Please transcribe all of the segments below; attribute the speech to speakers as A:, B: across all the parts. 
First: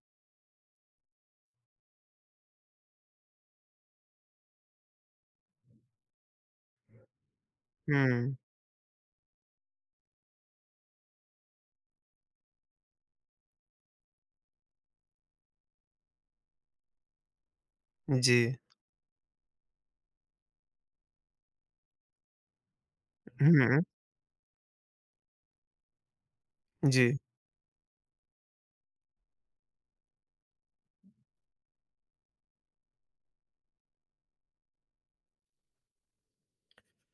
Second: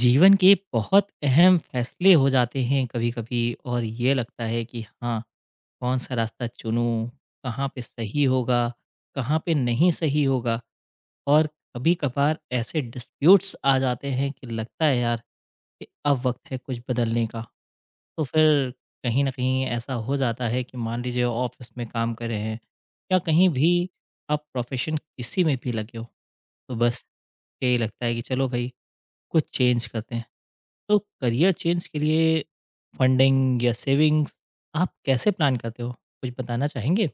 A: जीवन के बहुत अहम फैसले हो जाते हैं कभी-कभी और ये लगता है कि हाँ, कौन-सा रास्ता चुनूँ? कहाँ पे सही
B: हुँ,
A: होगा? कहाँ पे नहीं सही होगा? और कभी-कभार ऐसे डिस्प्यूट्स आ जाते हैं कि लगता है यार कि अब वक़्त है कुछ बदलने का। तो
B: जी।
A: फिर कहीं न कहीं ऐसा हो जाता है कि मान लीजिए ऑफ़िस में काम कर रहे हैं या कहीं भी
B: हुँ,
A: आप प्रोफ़ेशन किसी में भी लगे हो, तो बस
B: जी।
A: यही लगता है कि चलो भई कुछ चेंज करते हैं। तो करियर चेंज के लिए फंडिंग या सेविंग्स आप कैसे प्लान करते हो? कुछ बताना चाहेंगे?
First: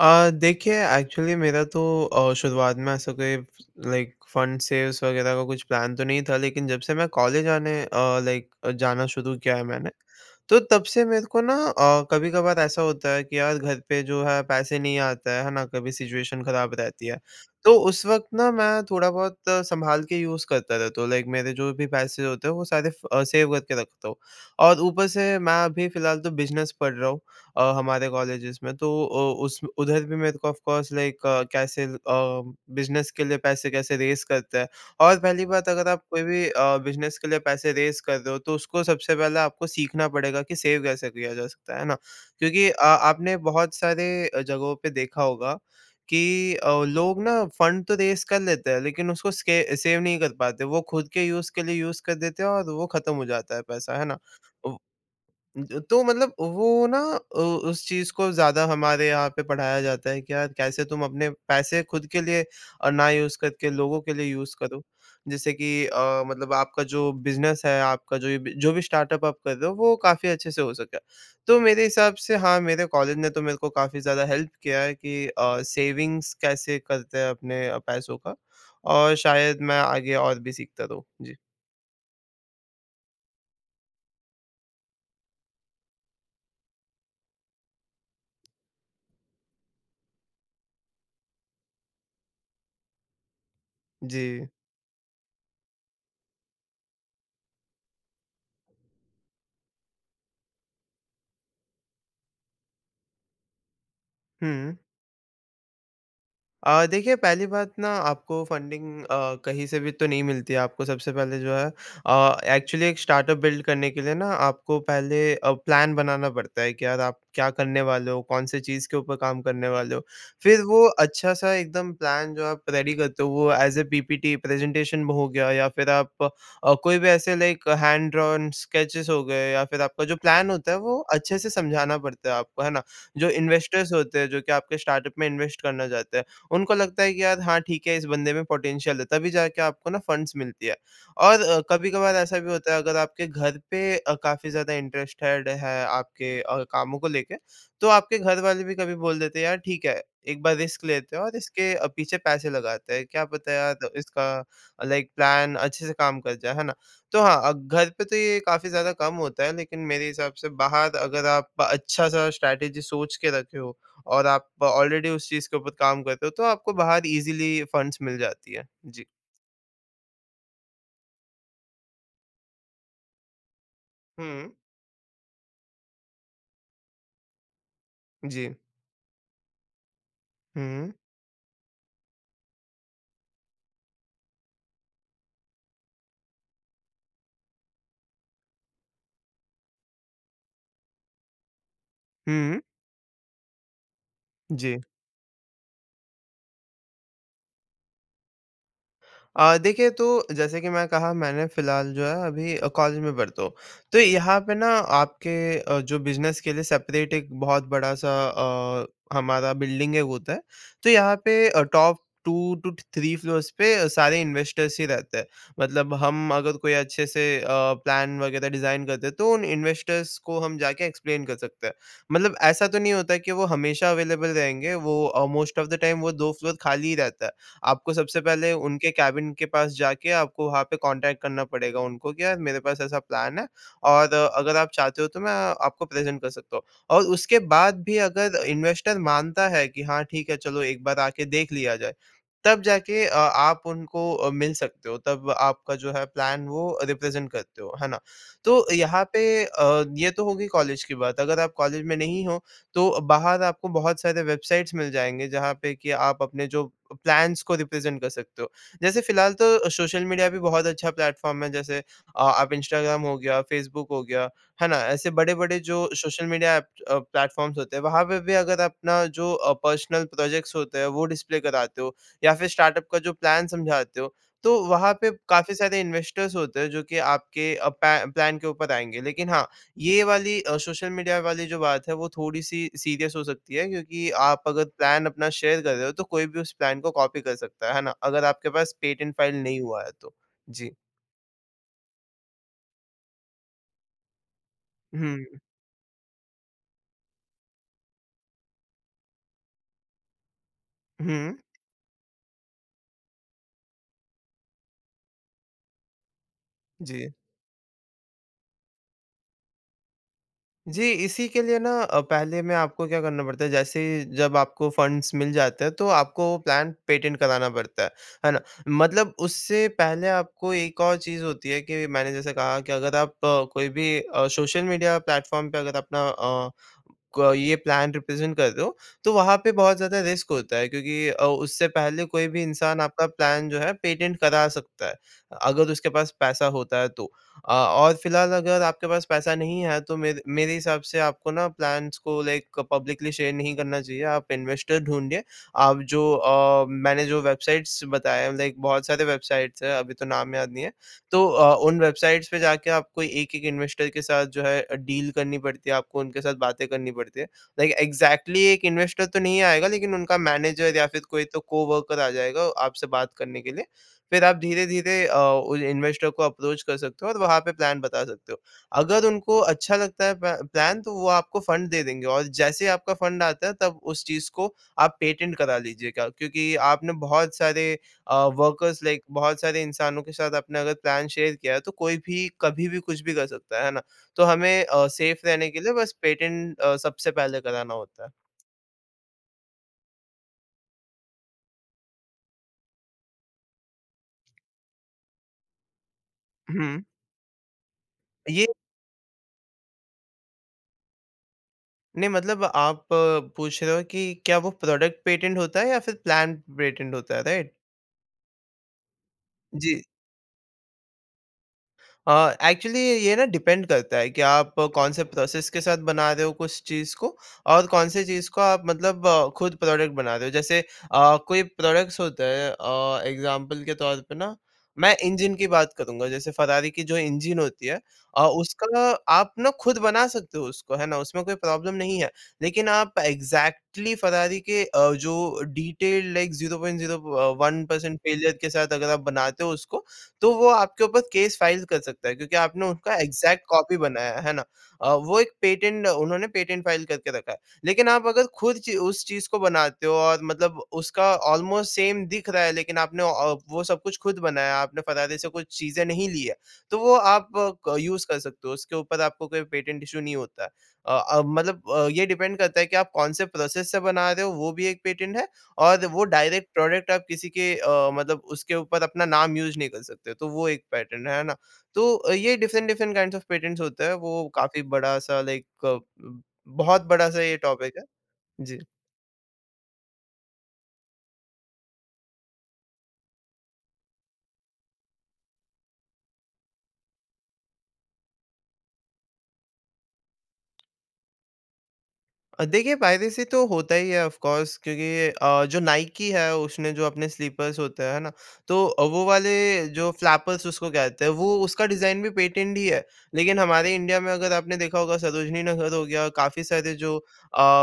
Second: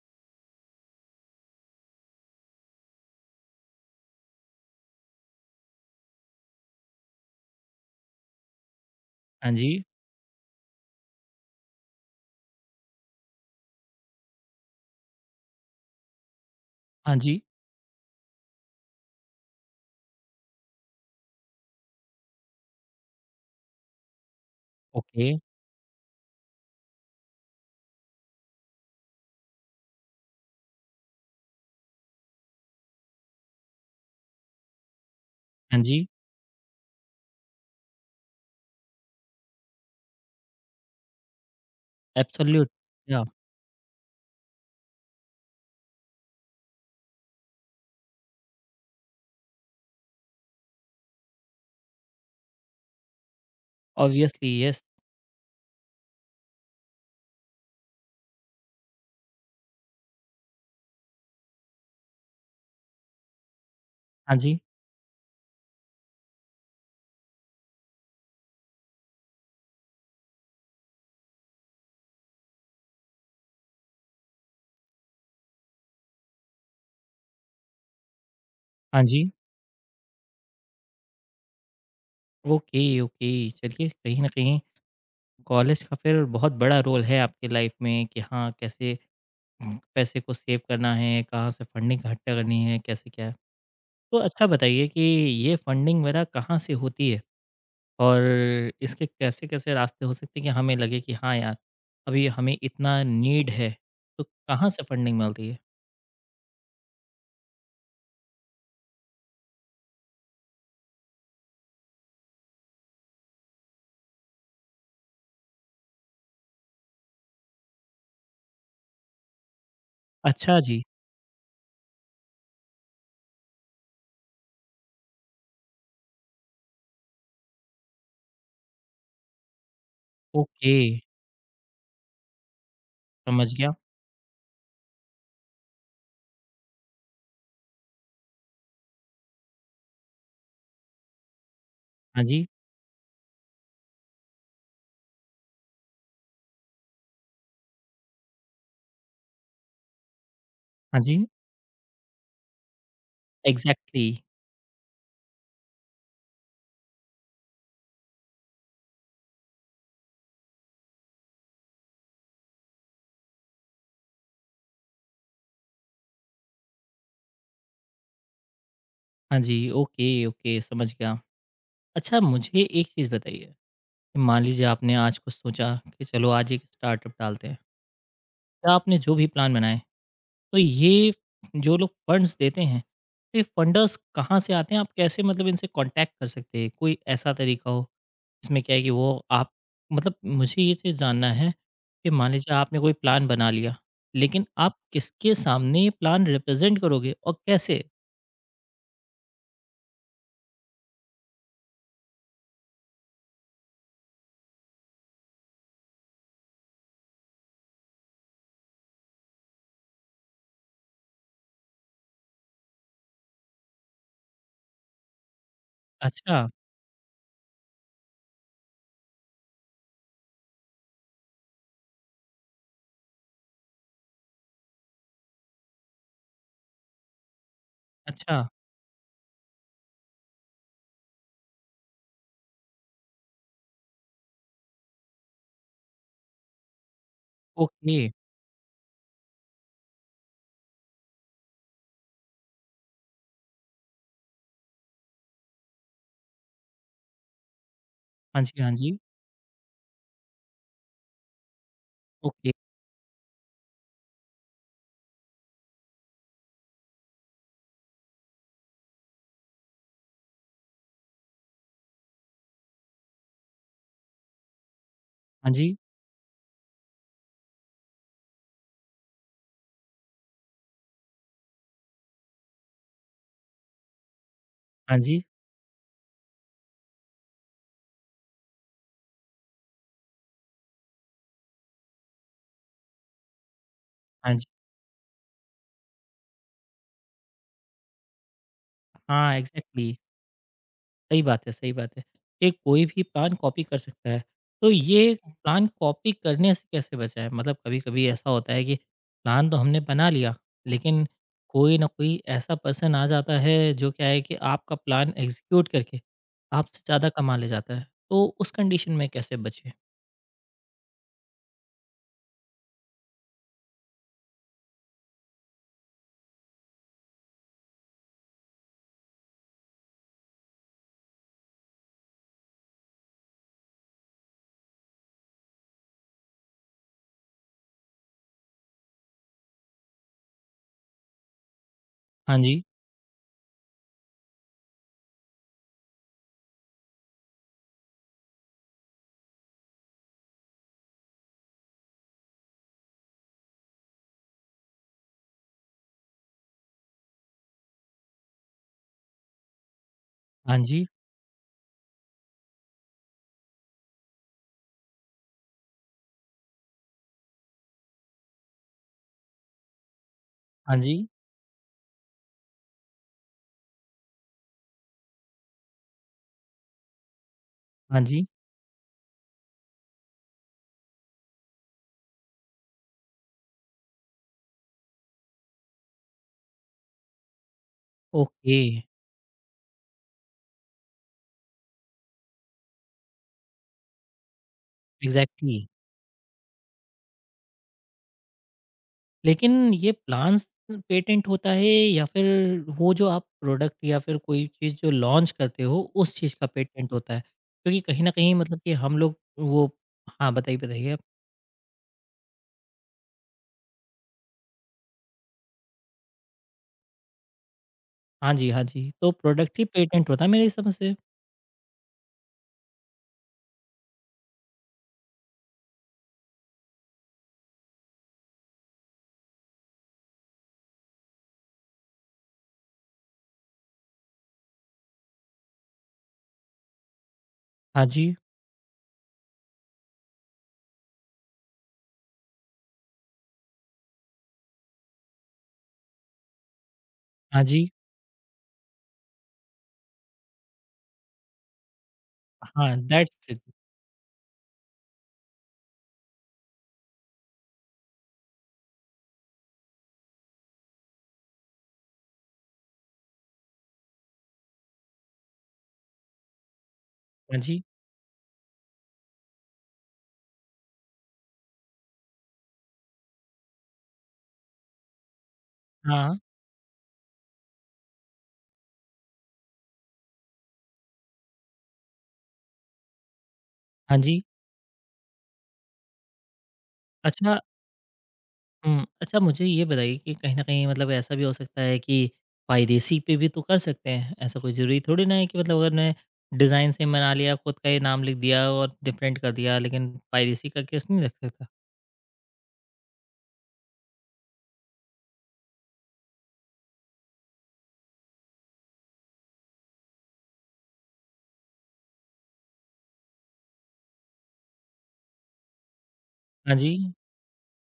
B: देखिए एक्चुअली मेरा तो शुरुआत में ऐसा कोई लाइक फंड सेव्स वगैरह का कुछ प्लान तो नहीं था, लेकिन जब से मैं कॉलेज आने अ, लाइक जाना शुरू
A: हाँ
B: किया है
A: जी।
B: मैंने, तो तब से मेरे को ना कभी-कभार ऐसा होता है कि यार घर पे जो है पैसे नहीं आता है ना? कभी सिचुएशन खराब रहती
A: हाँ
B: है।
A: जी।
B: तो उस वक़्त ना मैं थोड़ा-बहुत सँभाल के यूज़ करता रहता हूँ। लाइक मेरे जो भी पैसे होते हैं वो सारे सेव करके रखता हूँ। और ऊपर
A: ओके।
B: से मैं अभी फ़िलहाल तो बिज़नेस पढ़ रहा हूँ। हमारे कॉलेजेस में तो अ, उस उधर भी मेरे को ऑफ कोर्स लाइक कैसे, बिज़नेस के लिए पैसे कैसे रेज़ करते हैं। और पहली बात,
A: हाँ
B: अगर आप
A: जी।
B: कोई भी बिज़नेस के लिए पैसे रेज़ कर रहे हो तो उसको सबसे पहले आपको सीखना पड़ेगा कि सेव कैसे किया जा सकता है, ना?
A: एब्सोल्यूट।
B: क्योंकि
A: या
B: आपने बहुत सारे जगहों पे देखा होगा कि लोग ना फंड तो रेज़ कर लेते हैं लेकिन उसको स्के सेव नहीं कर पाते। वो खुद के यूज़ के लिए यूज़ कर देते हैं और वो ख़त्म हो जाता है पैसा, है ना?
A: Obviously yes.
B: ज तो मतलब वो ना उस चीज़ को ज़्यादा हमारे यहाँ पे पढ़ाया जाता है कि यार कैसे तुम अपने पैसे खुद के लिए ना यूज़ करके लोगों के लिए
A: हाँ
B: यूज़
A: जी।
B: करो। जैसे कि मतलब आपका जो बिज़नेस है, आपका जो ये बि जो भी स्टार्टअप आप कर रहे हो वो काफ़ी अच्छे से हो सके। तो मेरे हिसाब से हाँ, मेरे कॉलेज ने तो मेरे को काफ़ी ज़्यादा हेल्प किया है कि सेविंग्स कैसे करते हैं अपने पैसों का।
A: हाँ
B: और
A: जी।
B: शायद मैं आगे और भी सीखता रहूँ। जी।
A: Okay, okay. चलिए कहीं न कहीं कॉलेज का फिर बहुत बड़ा रोल है आपकी लाइफ में कि हाँ, कैसे पैसे को सेव करना है, कहाँ से फंडिंग इकट्ठा करनी है, कैसे क्या है। तो
B: जी।
A: अच्छा बताइए कि ये फंडिंग वगैरह कहाँ से होती है? और इसके कैसे-कैसे रास्ते हो सकते हैं कि हमें लगे कि हाँ यार, अभी हमें इतना नीड है, तो कहाँ
B: हुँ।
A: से फंडिंग मिलती है?
B: देखिए पहली बात ना, आपको फंडिंग कहीं से भी तो नहीं मिलती है। आपको सबसे पहले जो है एक्चुअली एक स्टार्टअप बिल्ड करने के लिए ना आपको पहले प्लान बनाना पड़ता है कि यार आप क्या करने वाले हो, कौन से चीज़ के ऊपर काम करने वाले हो।
A: अच्छा
B: फिर
A: जी,
B: वो अच्छा सा एकदम प्लान जो आप रेडी करते हो वो एज़ अ पीपीटी प्रेजेंटेशन हो गया, या फिर आप कोई भी ऐसे लाइक हैंड ड्रॉन स्केचेस हो गए, या फिर आपका जो प्लान होता
A: ओके,
B: है वो अच्छे से समझाना पड़ता है आपको, है ना? जो
A: समझ गया।
B: इन्वेस्टर्स होते हैं, जो कि आपके स्टार्टअप में इन्वेस्ट करना चाहते हैं, उनको लगता है कि यार हाँ ठीक है, इस बंदे में पोटेंशियल है, तभी जाके आपको ना फंड्स मिलती है। और कभी-कभार
A: हाँ
B: ऐसा
A: जी,
B: भी होता है, अगर आपके घर पे काफ़ी ज़्यादा इंटरेस्टेड है आपके कामों को लेके, तो आपके घर वाले भी कभी बोल देते हैं यार ठीक है, एक बार रिस्क
A: हाँ
B: लेते हैं
A: जी,
B: और इसके पीछे पैसे लगाते हैं, क्या पता यार
A: एग्ज़ैक्टली।
B: इसका लाइक प्लान अच्छे से काम कर जाए, है ना? तो हाँ, घर पे तो ये काफ़ी ज़्यादा कम होता है, लेकिन मेरे हिसाब से बाहर अगर आप अच्छा सा स्ट्रैटेजी सोच के रखे हो और आप ऑलरेडी उस चीज़ के ऊपर काम करते हो, तो आपको बाहर ईज़िली फंड्स मिल जाती है। जी।
A: हाँ जी, ओके, ओके, समझ गया। अच्छा मुझे एक चीज़ बताइए, कि मान
B: हुँ।
A: लीजिए आपने आज कुछ सोचा कि चलो आज एक स्टार्टअप डालते हैं,
B: जी।
A: या आपने जो भी प्लान बनाए, तो
B: हुँ।
A: ये जो लोग फंड्स देते हैं, तो ये फंडर्स कहाँ से आते हैं? आप कैसे मतलब इनसे कॉन्टैक्ट कर सकते हैं? कोई ऐसा तरीका हो? इसमें क्या है कि वो आप मतलब मुझे ये चीज़ जानना है कि मान लीजिए
B: हुँ।
A: आपने कोई प्लान बना लिया, लेकिन आप
B: जी।
A: किसके सामने ये प्लान रिप्रेज़ेंट करोगे और कैसे?
B: देखिए तो जैसे कि मैं कहा मैंने फ़िलहाल जो है अभी कॉलेज में पढ़ता हूँ। तो यहाँ पे ना आपके जो बिज़नेस के लिए सेपरेट एक बहुत बड़ा-सा हमारा बिल्डिंग है वो होता है। तो यहाँ पे टॉप 2 टू 3 फ्लोर्स पे सारे इन्वेस्टर्स ही रहते हैं। मतलब हम
A: अच्छा,
B: अगर कोई अच्छे से प्लान वग़ैरह डिज़ाइन करते हैं तो उन इन्वेस्टर्स को हम जाके एक्सप्लेन कर सकते हैं। मतलब ऐसा तो नहीं होता कि वो हमेशा अवेलेबल रहेंगे, वो मोस्ट ऑफ़ द टाइम वो 2 फ्लोर खाली ही रहता है। आपको सबसे
A: अच्छा,
B: पहले उनके केबिन के पास जाके आपको वहाँ पे कॉन्टैक्ट करना पड़ेगा उनको कि यार मेरे पास ऐसा प्लान है और अगर आप चाहते हो तो मैं आपको प्रेजेंट कर सकता हूँ। और उसके बाद भी
A: ओके।
B: अगर इन्वेस्टर मानता है कि हाँ ठीक है, चलो एक बार आके देख लिया जाए, तब जाके आप उनको मिल सकते हो, तब आपका जो है प्लान वो रिप्रेज़ेंट करते हो, है ना?
A: हाँ
B: तो
A: जी, हाँ जी,
B: यहाँ पे ये तो होगी कॉलेज की बात, अगर आप कॉलेज में नहीं हो
A: ओके।
B: तो बाहर आपको बहुत सारे वेबसाइट्स मिल जाएँगे जहाँ पे कि आप अपने जो प्लान्स को रिप्रेज़ेंट कर सकते हो। जैसे फ़िलहाल तो सोशल मीडिया भी बहुत अच्छा प्लेटफ़ॉर्म है, जैसे आप इंस्टाग्राम हो गया, फ़ेसबुक हो गया, है ना? ऐसे
A: हाँ
B: बड़े-बड़े
A: जी,
B: जो सोशल मीडिया एप अ, प्लेटफ़ॉर्म्स होते हैं वहाँ पे भी अगर अपना जो पर्सनल प्रोजेक्ट्स होते हैं वो डिस्प्ले कराते हो या फिर स्टार्टअप का जो प्लान समझाते हो, तो वहाँ
A: हाँ
B: पे
A: जी,
B: काफ़ी सारे इन्वेस्टर्स होते हैं जो कि आपके अ, पै प्लान के ऊपर आएँगे। लेकिन हाँ, ये वाली सोशल मीडिया वाली जो बात है वो थोड़ी-सी सीरियस हो सकती है, क्योंकि
A: हाँ
B: आप
A: जी।
B: अगर प्लान अपना शेयर कर रहे हो तो कोई भी उस प्लान को कॉपी कर सकता है ना? अगर आपके पास पेटेंट
A: हाँ,
B: फाइल नहीं हुआ है
A: एग्ज़ैक्टली।
B: तो। जी।
A: सही बात है, सही बात है। ये कोई भी प्लान कॉपी कर सकता है। तो ये
B: हुँ।
A: प्लान कॉपी करने से कैसे बचाएँ? मतलब कभी-कभी ऐसा होता है कि प्लान तो हमने बना लिया, लेकिन
B: हुँ,
A: कोई न कोई ऐसा पर्सन आ जाता है जो क्या है कि आपका प्लान एग्ज़ीक्यूट करके आपसे
B: जी।
A: ज़्यादा कमा ले जाता है। तो उस कंडीशन में कैसे बचें?
B: जी, इसी के लिए ना पहले में आपको क्या करना पड़ता है, जैसे जब आपको फंड्स मिल जाते हैं, तो आपको वो प्लान पेटेंट कराना पड़ता है ना? मतलब उससे पहले आपको एक और चीज़ होती है कि मैंने जैसे कहा कि अगर आप कोई भी सोशल मीडिया प्लेटफ़ॉर्म पे अगर अपना अ, क ये प्लान रिप्रेज़ेंट कर रहे हो, तो वहाँ पे बहुत ज़्यादा रिस्क होता है, क्योंकि उससे पहले कोई
A: हाँ
B: भी
A: जी,
B: इंसान आपका प्लान जो है पेटेंट करा सकता है, अगर उसके पास पैसा होता है तो। और फ़िलहाल अगर आपके पास पैसा नहीं है तो मेरे मेरे हिसाब से आपको ना प्लान्स को लाइक पब्लिकली शेयर नहीं करना चाहिए। आप इन्वेस्टर ढूँढिए। आप जो मैंने जो वेबसाइट्स बताए हैं लाइक बहुत सारे वेबसाइट्स हैं, अभी तो नाम याद
A: हाँ
B: नहीं है।
A: जी,
B: तो उन वेबसाइट्स पे जाके आपको एक-एक इन्वेस्टर के साथ जो है डील करनी पड़ती है, आपको उनके साथ बातें करनी पड़ती है। लाइक एग्ज़ैक्टली एक इन्वेस्टर तो नहीं आएगा लेकिन उनका
A: हाँ
B: मैनेजर या
A: जी,
B: फिर कोई तो कोवर्कर आ जाएगा आपसे बात करने के लिए। फिर आप धीरे-धीरे उस इन्वेस्टर को अप्रोच कर सकते हो और वहाँ पे प्लान
A: हाँ
B: बता
A: जी।
B: सकते हो। अगर उनको अच्छा लगता है प प्लान, तो वो आपको फंड दे देंगे, और जैसे ही आपका फंड आता है तब उस चीज़ को आप पेटेंट करा लीजिएगा। क्योंकि आपने बहुत सारे
A: ओके,
B: वर्कर्स लाइक बहुत सारे इंसानों के साथ आपने अगर प्लान शेयर किया है तो कोई भी कभी भी कुछ भी कर सकता है ना? तो हमें सेफ रहने
A: एग्ज़ैक्टली।
B: के लिए बस पेटेंट सबसे पहले कराना होता है।
A: लेकिन ये प्लान्स पेटेंट होता है या फिर वो जो आप प्रोडक्ट या फिर कोई चीज़ जो लॉन्च करते हो उस चीज़ का
B: हुँ।
A: पेटेंट होता है? क्योंकि कहीं न कहीं
B: ये
A: मतलब कि हम लोग वो हाँ, बताइए, बताइए आप?
B: नहीं, मतलब आप पूछ रहे हो कि क्या वो प्रोडक्ट पेटेंट होता है या फिर प्लान पेटेंट होता है, राइट?
A: हाँ जी, हाँ जी। तो प्रोडक्ट ही
B: जी,
A: पेटेंट होता है मेरे समझ से।
B: एक्चुअली ये ना डिपेंड करता है कि आप कौन से प्रोसेस के साथ बना रहे हो कुछ चीज़ को, और कौन से चीज़ को आप मतलब खुद प्रोडक्ट बना रहे हो। जैसे कोई प्रोडक्ट्स होते हैं, एग्जांपल के तौर पे ना मैं इंजन की बात करूंगा, जैसे फरारी की जो इंजन होती है,
A: हाँ जी,
B: उसका आप ना खुद बना सकते हो उसको, है ना? उसमें कोई प्रॉब्लम नहीं है, लेकिन आप एग्जैक्टली exactly फरारी के जो detail like zero point zero
A: हाँ
B: वन
A: जी,
B: परसेंट फेलियर के साथ अगर आप बनाते हो उसको, तो वो आपके ऊपर केस फाइल कर सकता है, क्योंकि आपने
A: हाँ,
B: उसका
A: दैट्स इट।
B: एग्ज़ैक्ट कॉपी बनाया है, ना? वो एक पेटेंट उन्होंने पेटेंट फाइल करके रखा है। लेकिन आप अगर खुद ची उस चीज़ को बनाते हो और मतलब उसका ऑलमोस्ट सेम दिख रहा है, लेकिन आपने वो सब कुछ खुद बनाया है, आपने फरारी से कुछ चीज़ें नहीं ली है, तो वो आप
A: हाँ जी,
B: क यूज़ कर सकते हो, उसके ऊपर आपको कोई पेटेंट इश्यू नहीं होता है। मतलब ये डिपेंड करता है कि आप कौन से प्रोसेस से बना रहे हो, वो भी एक पेटेंट है, और वो
A: हाँ,
B: डायरेक्ट प्रोडक्ट आप किसी के मतलब उसके ऊपर अपना नाम यूज़ नहीं कर सकते, तो वो एक पैटर्न है ना? तो ये different different kinds of patterns होते हैं,
A: हाँ जी।
B: वो काफ़ी बड़ा-सा लाइक बहुत बड़ा-सा ये
A: अच्छा
B: टॉपिक है। जी।
A: हुँ। अच्छा मुझे ये बताइए कि कहीं न कहीं मतलब ऐसा भी हो सकता है कि पायरेसी पे भी तो कर सकते हैं। ऐसा कोई ज़रूरी थोड़ी ना है कि मतलब अगर मैं डिज़ाइन सेम बना लिया, खुद का ही नाम लिख दिया और डिफरेंट कर दिया, लेकिन पायरेसी का केस नहीं लग सकता?
B: देखिए, फायदे से तो होता ही है ऑफ कोर्स, क्योंकि जो नाइकी है उसने जो अपने स्लीपर्स होते हैं ना, तो वो वाले जो फ्लैपर्स उसको कहते हैं, वो उसका डिजाइन भी पेटेंट ही है। लेकिन हमारे इंडिया में अगर आपने देखा होगा, सरोजनी नगर हो गया, काफी
A: हाँ जी।
B: सारे जो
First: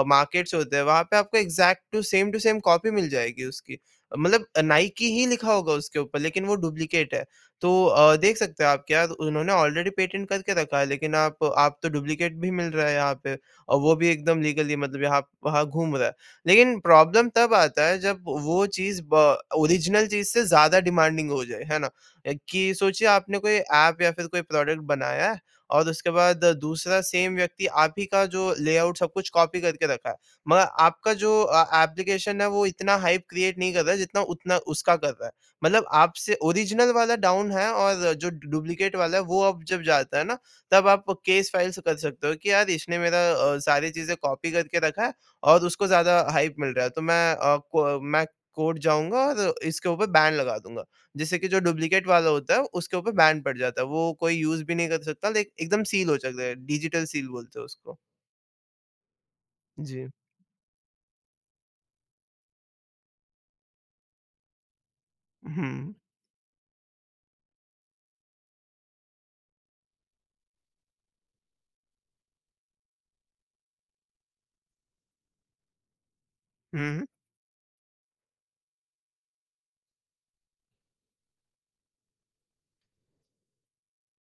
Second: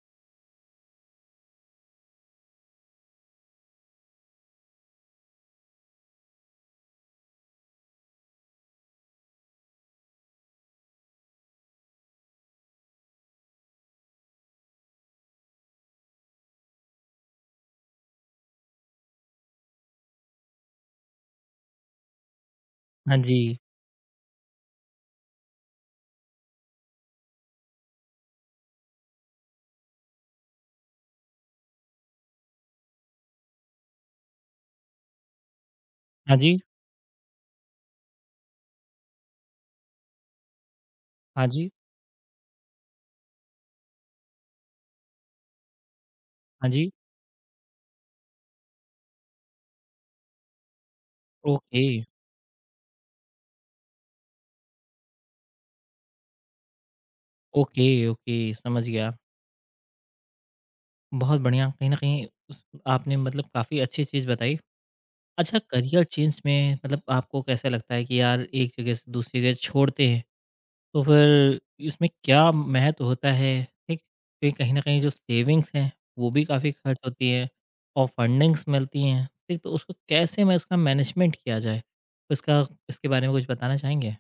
B: मार्केट्स होते हैं, वहां पे आपको एग्जैक्ट टू सेम कॉपी मिल जाएगी उसकी। मतलब नाइकी ही लिखा होगा उसके ऊपर, लेकिन वो डुप्लीकेट है। तो देख सकते हैं आप क्या उन्होंने ऑलरेडी पेटेंट करके रखा है, लेकिन आप तो डुप्लीकेट भी मिल रहा है यहाँ पे, और वो भी एकदम लीगली, मतलब यहाँ वहाँ घूम रहा है। लेकिन प्रॉब्लम तब आता है जब वो चीज़ ब ओरिजिनल चीज़ से ज़्यादा डिमांडिंग हो जाए, है ना? कि सोचिए,
A: हाँ जी।
B: आपने कोई ऐप या फिर कोई प्रोडक्ट बनाया है और उसके बाद दूसरा सेम व्यक्ति आप ही का जो लेआउट सब कुछ कॉपी करके रखा है। मगर आपका जो एप्लीकेशन है वो इतना हाइप क्रिएट नहीं कर रहा है जितना उतना उसका कर रहा है। मतलब
A: हाँ
B: आपसे
A: जी।
B: ओरिजिनल वाला डाउन है और जो डुप्लीकेट वाला है वो अब जब जाता है ना, तब आप
A: हाँ
B: केस
A: जी।
B: फाइल स कर सकते हो कि यार इसने मेरा सारी चीज़ें कॉपी करके रखा है और उसको ज़्यादा हाइप
A: हाँ
B: मिल रहा है,
A: जी।
B: तो मैं अ, को मैं कोर्ट जाऊँगा और इसके ऊपर बैन लगा दूँगा। जिससे कि जो
A: ओके।
B: डुप्लीकेट वाला होता है उसके ऊपर बैन पड़ जाता है। वो कोई यूज़ भी नहीं कर सकता, लेक एकदम सील हो जाता है, डिजिटल सील बोलते हैं उसको।
A: ओके, ओके समझ गया।
B: जी।
A: बहुत बढ़िया कहीं न कहीं उस आपने मतलब काफ़ी अच्छी चीज़ बताई। अच्छा
B: हुँ।
A: करियर चेंज में मतलब आपको कैसा लगता है कि यार एक जगह से दूसरी जगह छोड़ते हैं, तो फिर इसमें क्या महत्व होता है, ठीक? क्योंकि कहीं न कहीं जो सेविंग्स हैं, वो भी काफ़ी
B: हुँ,
A: खर्च
B: हुँ।
A: होती है और फंडिंग्स मिलती हैं, ठीक? तो उसको कैसे मैं इसका मैनेजमेंट किया जाए? इसका इसके बारे में कुछ बताना चाहेंगे?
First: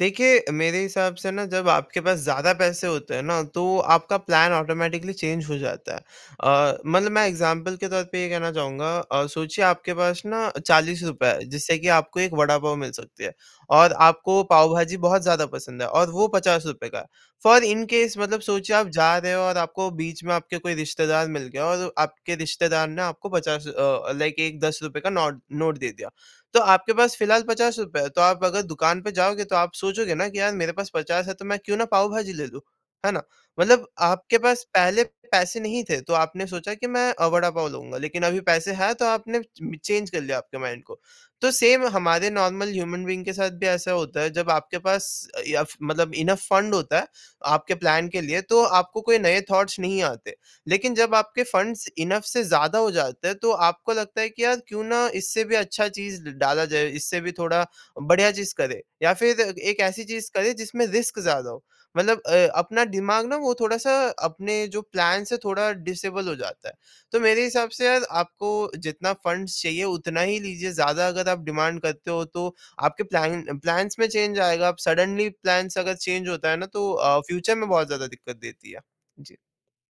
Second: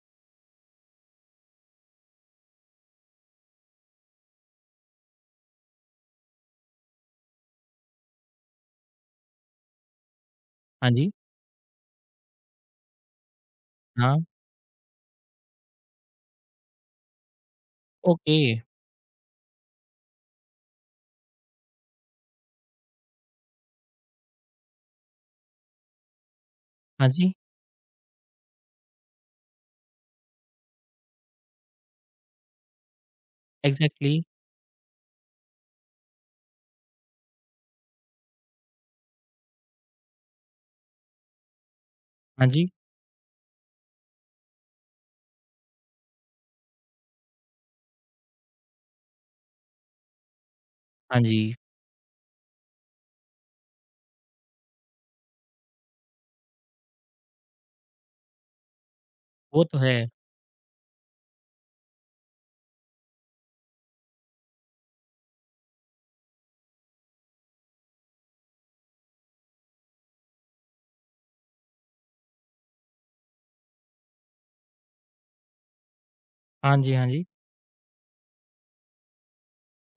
B: देखिए, मेरे हिसाब से ना, जब आपके पास ज़्यादा पैसे होते हैं ना, तो आपका प्लान ऑटोमैटिकली चेंज हो जाता है। मतलब मैं एग्ज़ाम्पल के तौर पे ये कहना चाहूँगा, सोचिए आपके पास ना
A: हाँ
B: ₹40
A: जी,
B: है, जिससे कि आपको 1 वड़ा पाव मिल सकती है और
A: हाँ,
B: आपको पाव भाजी बहुत ज़्यादा पसंद है और वो ₹50 का है। फ़ॉर इन केस,
A: ओके,
B: मतलब सोचिए आप जा रहे हो और आपको बीच में आपके कोई रिश्तेदार मिल गया और आपके रिश्तेदार ने आपको 50 लाइक एक ₹10 का नोट नोट दे दिया। तो आपके
A: हाँ
B: पास
A: जी,
B: फिलहाल ₹50 है, तो आप अगर दुकान पे जाओगे तो आप सोचोगे ना कि यार मेरे पास 50 है तो मैं क्यों ना पाव भाजी ले लूँ, है ना? मतलब
A: एग्ज़ैक्टली,
B: आपके पास पहले पैसे नहीं थे तो आपने सोचा कि मैं वड़ा पाव लूँगा, लेकिन अभी पैसे हैं तो आपने च चेंज कर लिया आपके माइंड को। तो सेम हमारे
A: हाँ जी,
B: नॉर्मल ह्यूमन बीइंग के साथ भी ऐसा होता है। जब आपके पास या फ मतलब इनफ फंड होता है आपके प्लान के लिए, तो आपको कोई नए थॉट्स नहीं आते। लेकिन जब
A: हाँ
B: आपके
A: जी,
B: फंड्स इनफ से ज़्यादा हो जाते हैं, तो आपको लगता है कि यार क्यों ना इससे भी अच्छा चीज़ ड डाला जाए, इससे भी थोड़ा बढ़िया चीज़ करें या फिर
A: वो तो
B: एक
A: है।
B: ऐसी चीज़ करें जिसमें रिस्क ज़्यादा हो। मतलब अपना दिमाग ना वो थोड़ा-सा अपने जो प्लान से थोड़ा डिसेबल हो जाता है। तो मेरे हिसाब से यार, आपको जितना फंड्स चाहिए उतना ही लीजिए। ज़्यादा अगर आप डिमांड करते हो तो आपके प्लान्स में चेंज आएगा। आप सडनली प्लान्स अगर चेंज होता है ना,
A: हाँ
B: तो
A: जी, हाँ जी,
B: फ्यूचर में बहुत ज़्यादा दिक्कत देती है। जी।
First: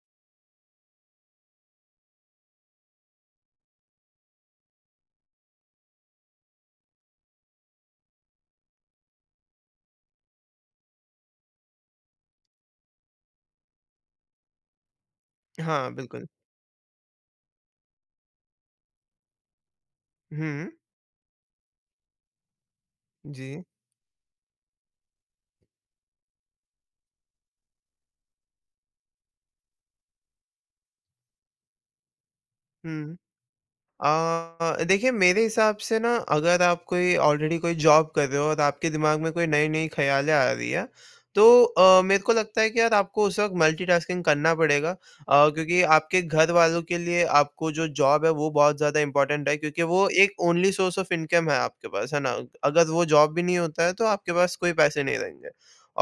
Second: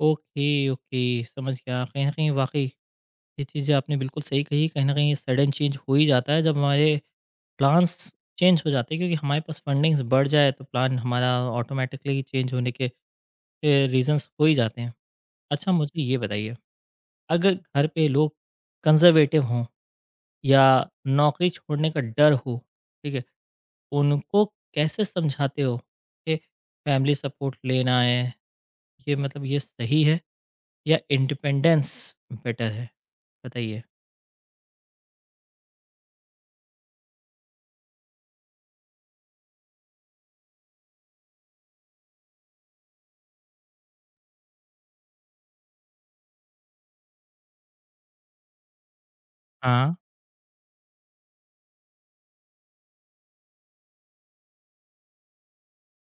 A: ओके, ओके, समझ गया। कहीं न कहीं वाक़ई ये चीज़ें आपने बिल्कुल सही कही। कहीं न कहीं सडन चेंज हो ही जाता है जब हमारे प्लान्स चेंज हो जाते हैं क्योंकि हमारे पास फंडिंग्स बढ़ जाए तो प्लान हमारा ऑटोमेटिकली चेंज होने के रीज़न्स हो ही जाते हैं। अच्छा
B: हाँ,
A: मुझे ये
B: बिल्कुल।
A: बताइए, अगर घर पे लोग कंज़र्वेटिव हों या
B: हुँ,
A: नौकरी छोड़ने का डर हो, ठीक है?
B: जी।
A: उनको कैसे समझाते हो कि फैमिली सपोर्ट लेना है, ये मतलब ये सही है या इंडिपेंडेंस बेटर है?
B: हुँ।
A: बताइए।
B: देखिए, मेरे हिसाब से ना, अगर आप कोई ऑलरेडी कोई जॉब कर रहे हो और आपके दिमाग में कोई नई-नई ख़्यालें आ रही है, तो मेरे को लगता है कि यार आपको उस वक़्त मल्टीटास्किंग करना पड़ेगा। क्योंकि आपके घर वालों के लिए आपको जो जॉब है वो बहुत ज़्यादा इम्पोर्टेंट है, क्योंकि
A: हाँ,
B: वो एक ओनली सोर्स ऑफ इनकम है आपके पास, है ना? अगर वो जॉब भी नहीं होता है तो आपके पास कोई पैसे नहीं रहेंगे।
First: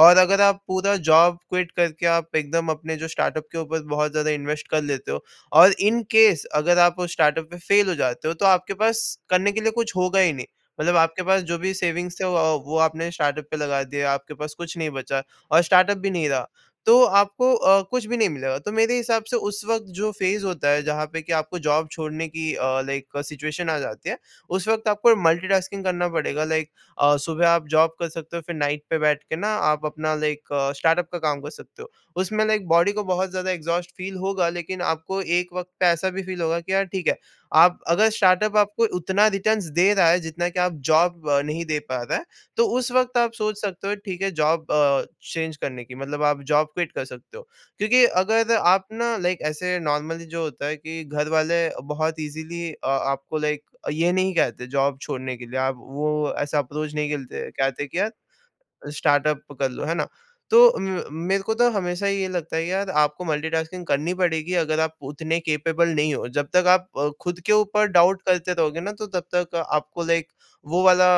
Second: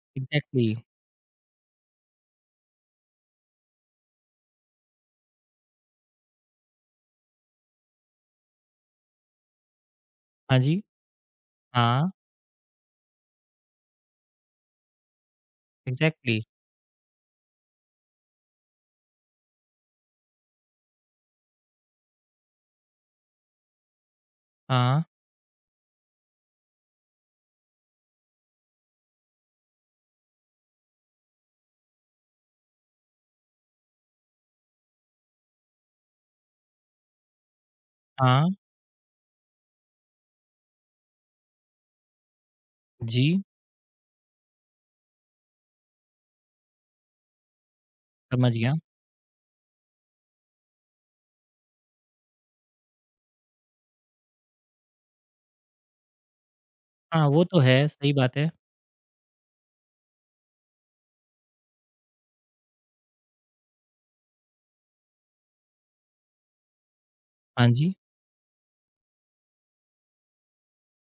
B: और अगर आप
A: एग्ज़ैक्टली।
B: पूरा जॉब क्विट करके आप एकदम अपने जो स्टार्टअप के ऊपर बहुत ज़्यादा इन्वेस्ट कर लेते हो और इन केस अगर आप उस स्टार्टअप में फेल हो जाते हो, तो आपके पास करने के लिए कुछ होगा ही नहीं।
A: हाँ जी।
B: मतलब आपके पास जो भी
A: हाँ,
B: सेविंग्स थे वो आपने स्टार्टअप पे लगा दिए, आपके पास कुछ नहीं बचा और स्टार्टअप भी नहीं
A: एग्ज़ैक्टली
B: रहा। तो आपको कुछ भी नहीं मिलेगा। तो मेरे हिसाब से उस वक़्त जो फ़ेज़ होता है जहाँ पे कि आपको जॉब छोड़ने की लाइक सिचुएशन आ जाती है, उस वक़्त
A: हाँ,
B: आपको मल्टीटास्किंग करना पड़ेगा। लाइक सुबह आप जॉब कर सकते हो, फिर नाइट पे बैठ के ना आप अपना लाइक स्टार्टअप का काम कर सकते हो। उसमें लाइक बॉडी को बहुत ज़्यादा एग्ज़ॉस्ट फ़ील होगा, लेकिन आपको एक वक़्त पे ऐसा भी फ़ील होगा कि यार ठीक है। आप अगर
A: हाँ,
B: स्टार्टअप आपको उतना रिटर्न्स दे रहा है जितना कि आप जॉब नहीं दे पा रहा है, तो उस वक़्त आप
A: जी,
B: सोच सकते हो ठीक है, जॉब चेंज करने की मतलब आप जॉब क्विट कर सकते हो। क्योंकि अगर
A: समझ गया।
B: आप ना लाइक ऐसे नॉर्मली जो होता है कि घर वाले बहुत ईज़िली आपको लाइक ये नहीं कहते जॉब छोड़ने के लिए, आप वो ऐसा अप्रोच नहीं
A: हाँ, वो
B: करते,
A: तो है,
B: कहते कि यार
A: सही बात है।
B: स्टार्टअप कर लो, है ना? तो म मेरे को तो हमेशा ये लगता है यार आपको मल्टीटास्किंग करनी पड़ेगी अगर आप उतने कैपेबल नहीं हो। जब तक आप खुद के
A: हाँ
B: ऊपर
A: जी,
B: डाउट करते रहोगे ना, तो तब तक आपको लाइक वो वाला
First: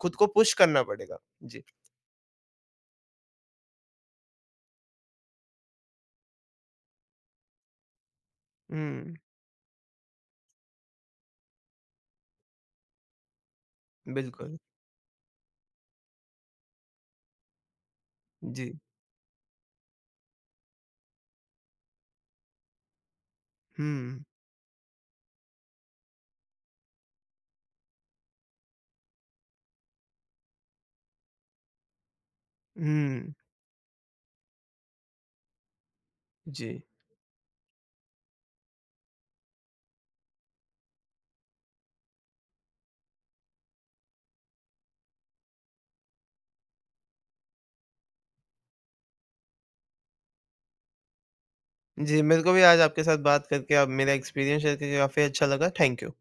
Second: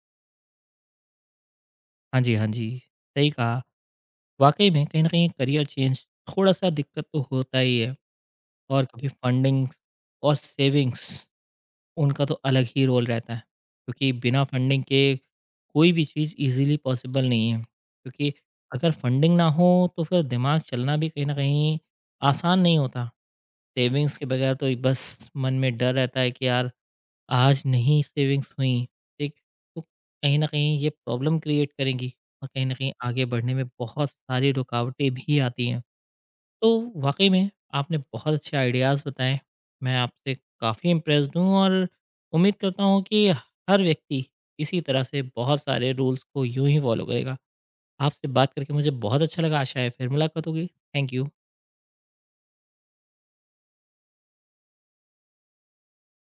B: खुद को पुश करना पड़ेगा। जी।
A: हाँ जी, हाँ जी, सही कहा। वाक़ई में कहीं न कहीं करियर चेंज थोड़ा-सा दिक्कत तो होता ही है और कभी
B: हुँ,
A: फंडिंग्स और सेविंग्स उनका तो अलग ही रोल रहता है, क्योंकि बिना
B: बिल्कुल।
A: फंडिंग के कोई भी चीज़ ईज़िली पॉसिबल नहीं है, क्योंकि
B: जी।
A: अगर फंडिंग ना हो तो फिर दिमाग चलना भी कहीं न कहीं आसान नहीं होता। सेविंग्स
B: हुँ,
A: के बगैर तो बस मन में डर रहता है कि यार आज नहीं सेविंग्स हुई, ठीक? तो कहीं न कहीं ये प्रॉब्लम क्रिएट करेंगी और कहीं न कहीं आगे
B: हुँ।
A: बढ़ने में बहुत सारी रुकावटें भी आती हैं।
B: जी।
A: तो वाक़ई में आपने बहुत अच्छे आइडियाज़ बताएँ। मैं आपसे काफ़ी इम्प्रेस्ड हूँ और उम्मीद करता हूँ कि हर व्यक्ति इसी तरह से बहुत सारे रूल्स को यूँ ही फ़ॉलो करेगा। आपसे बात करके मुझे बहुत अच्छा लगा, आशा है फिर मुलाकात होगी। Thank you.
B: जी, मेरे को भी आज आपके साथ बात करके अब मेरा एक्सपीरियंस शेयर करके काफ़ी अच्छा लगा। Thank you.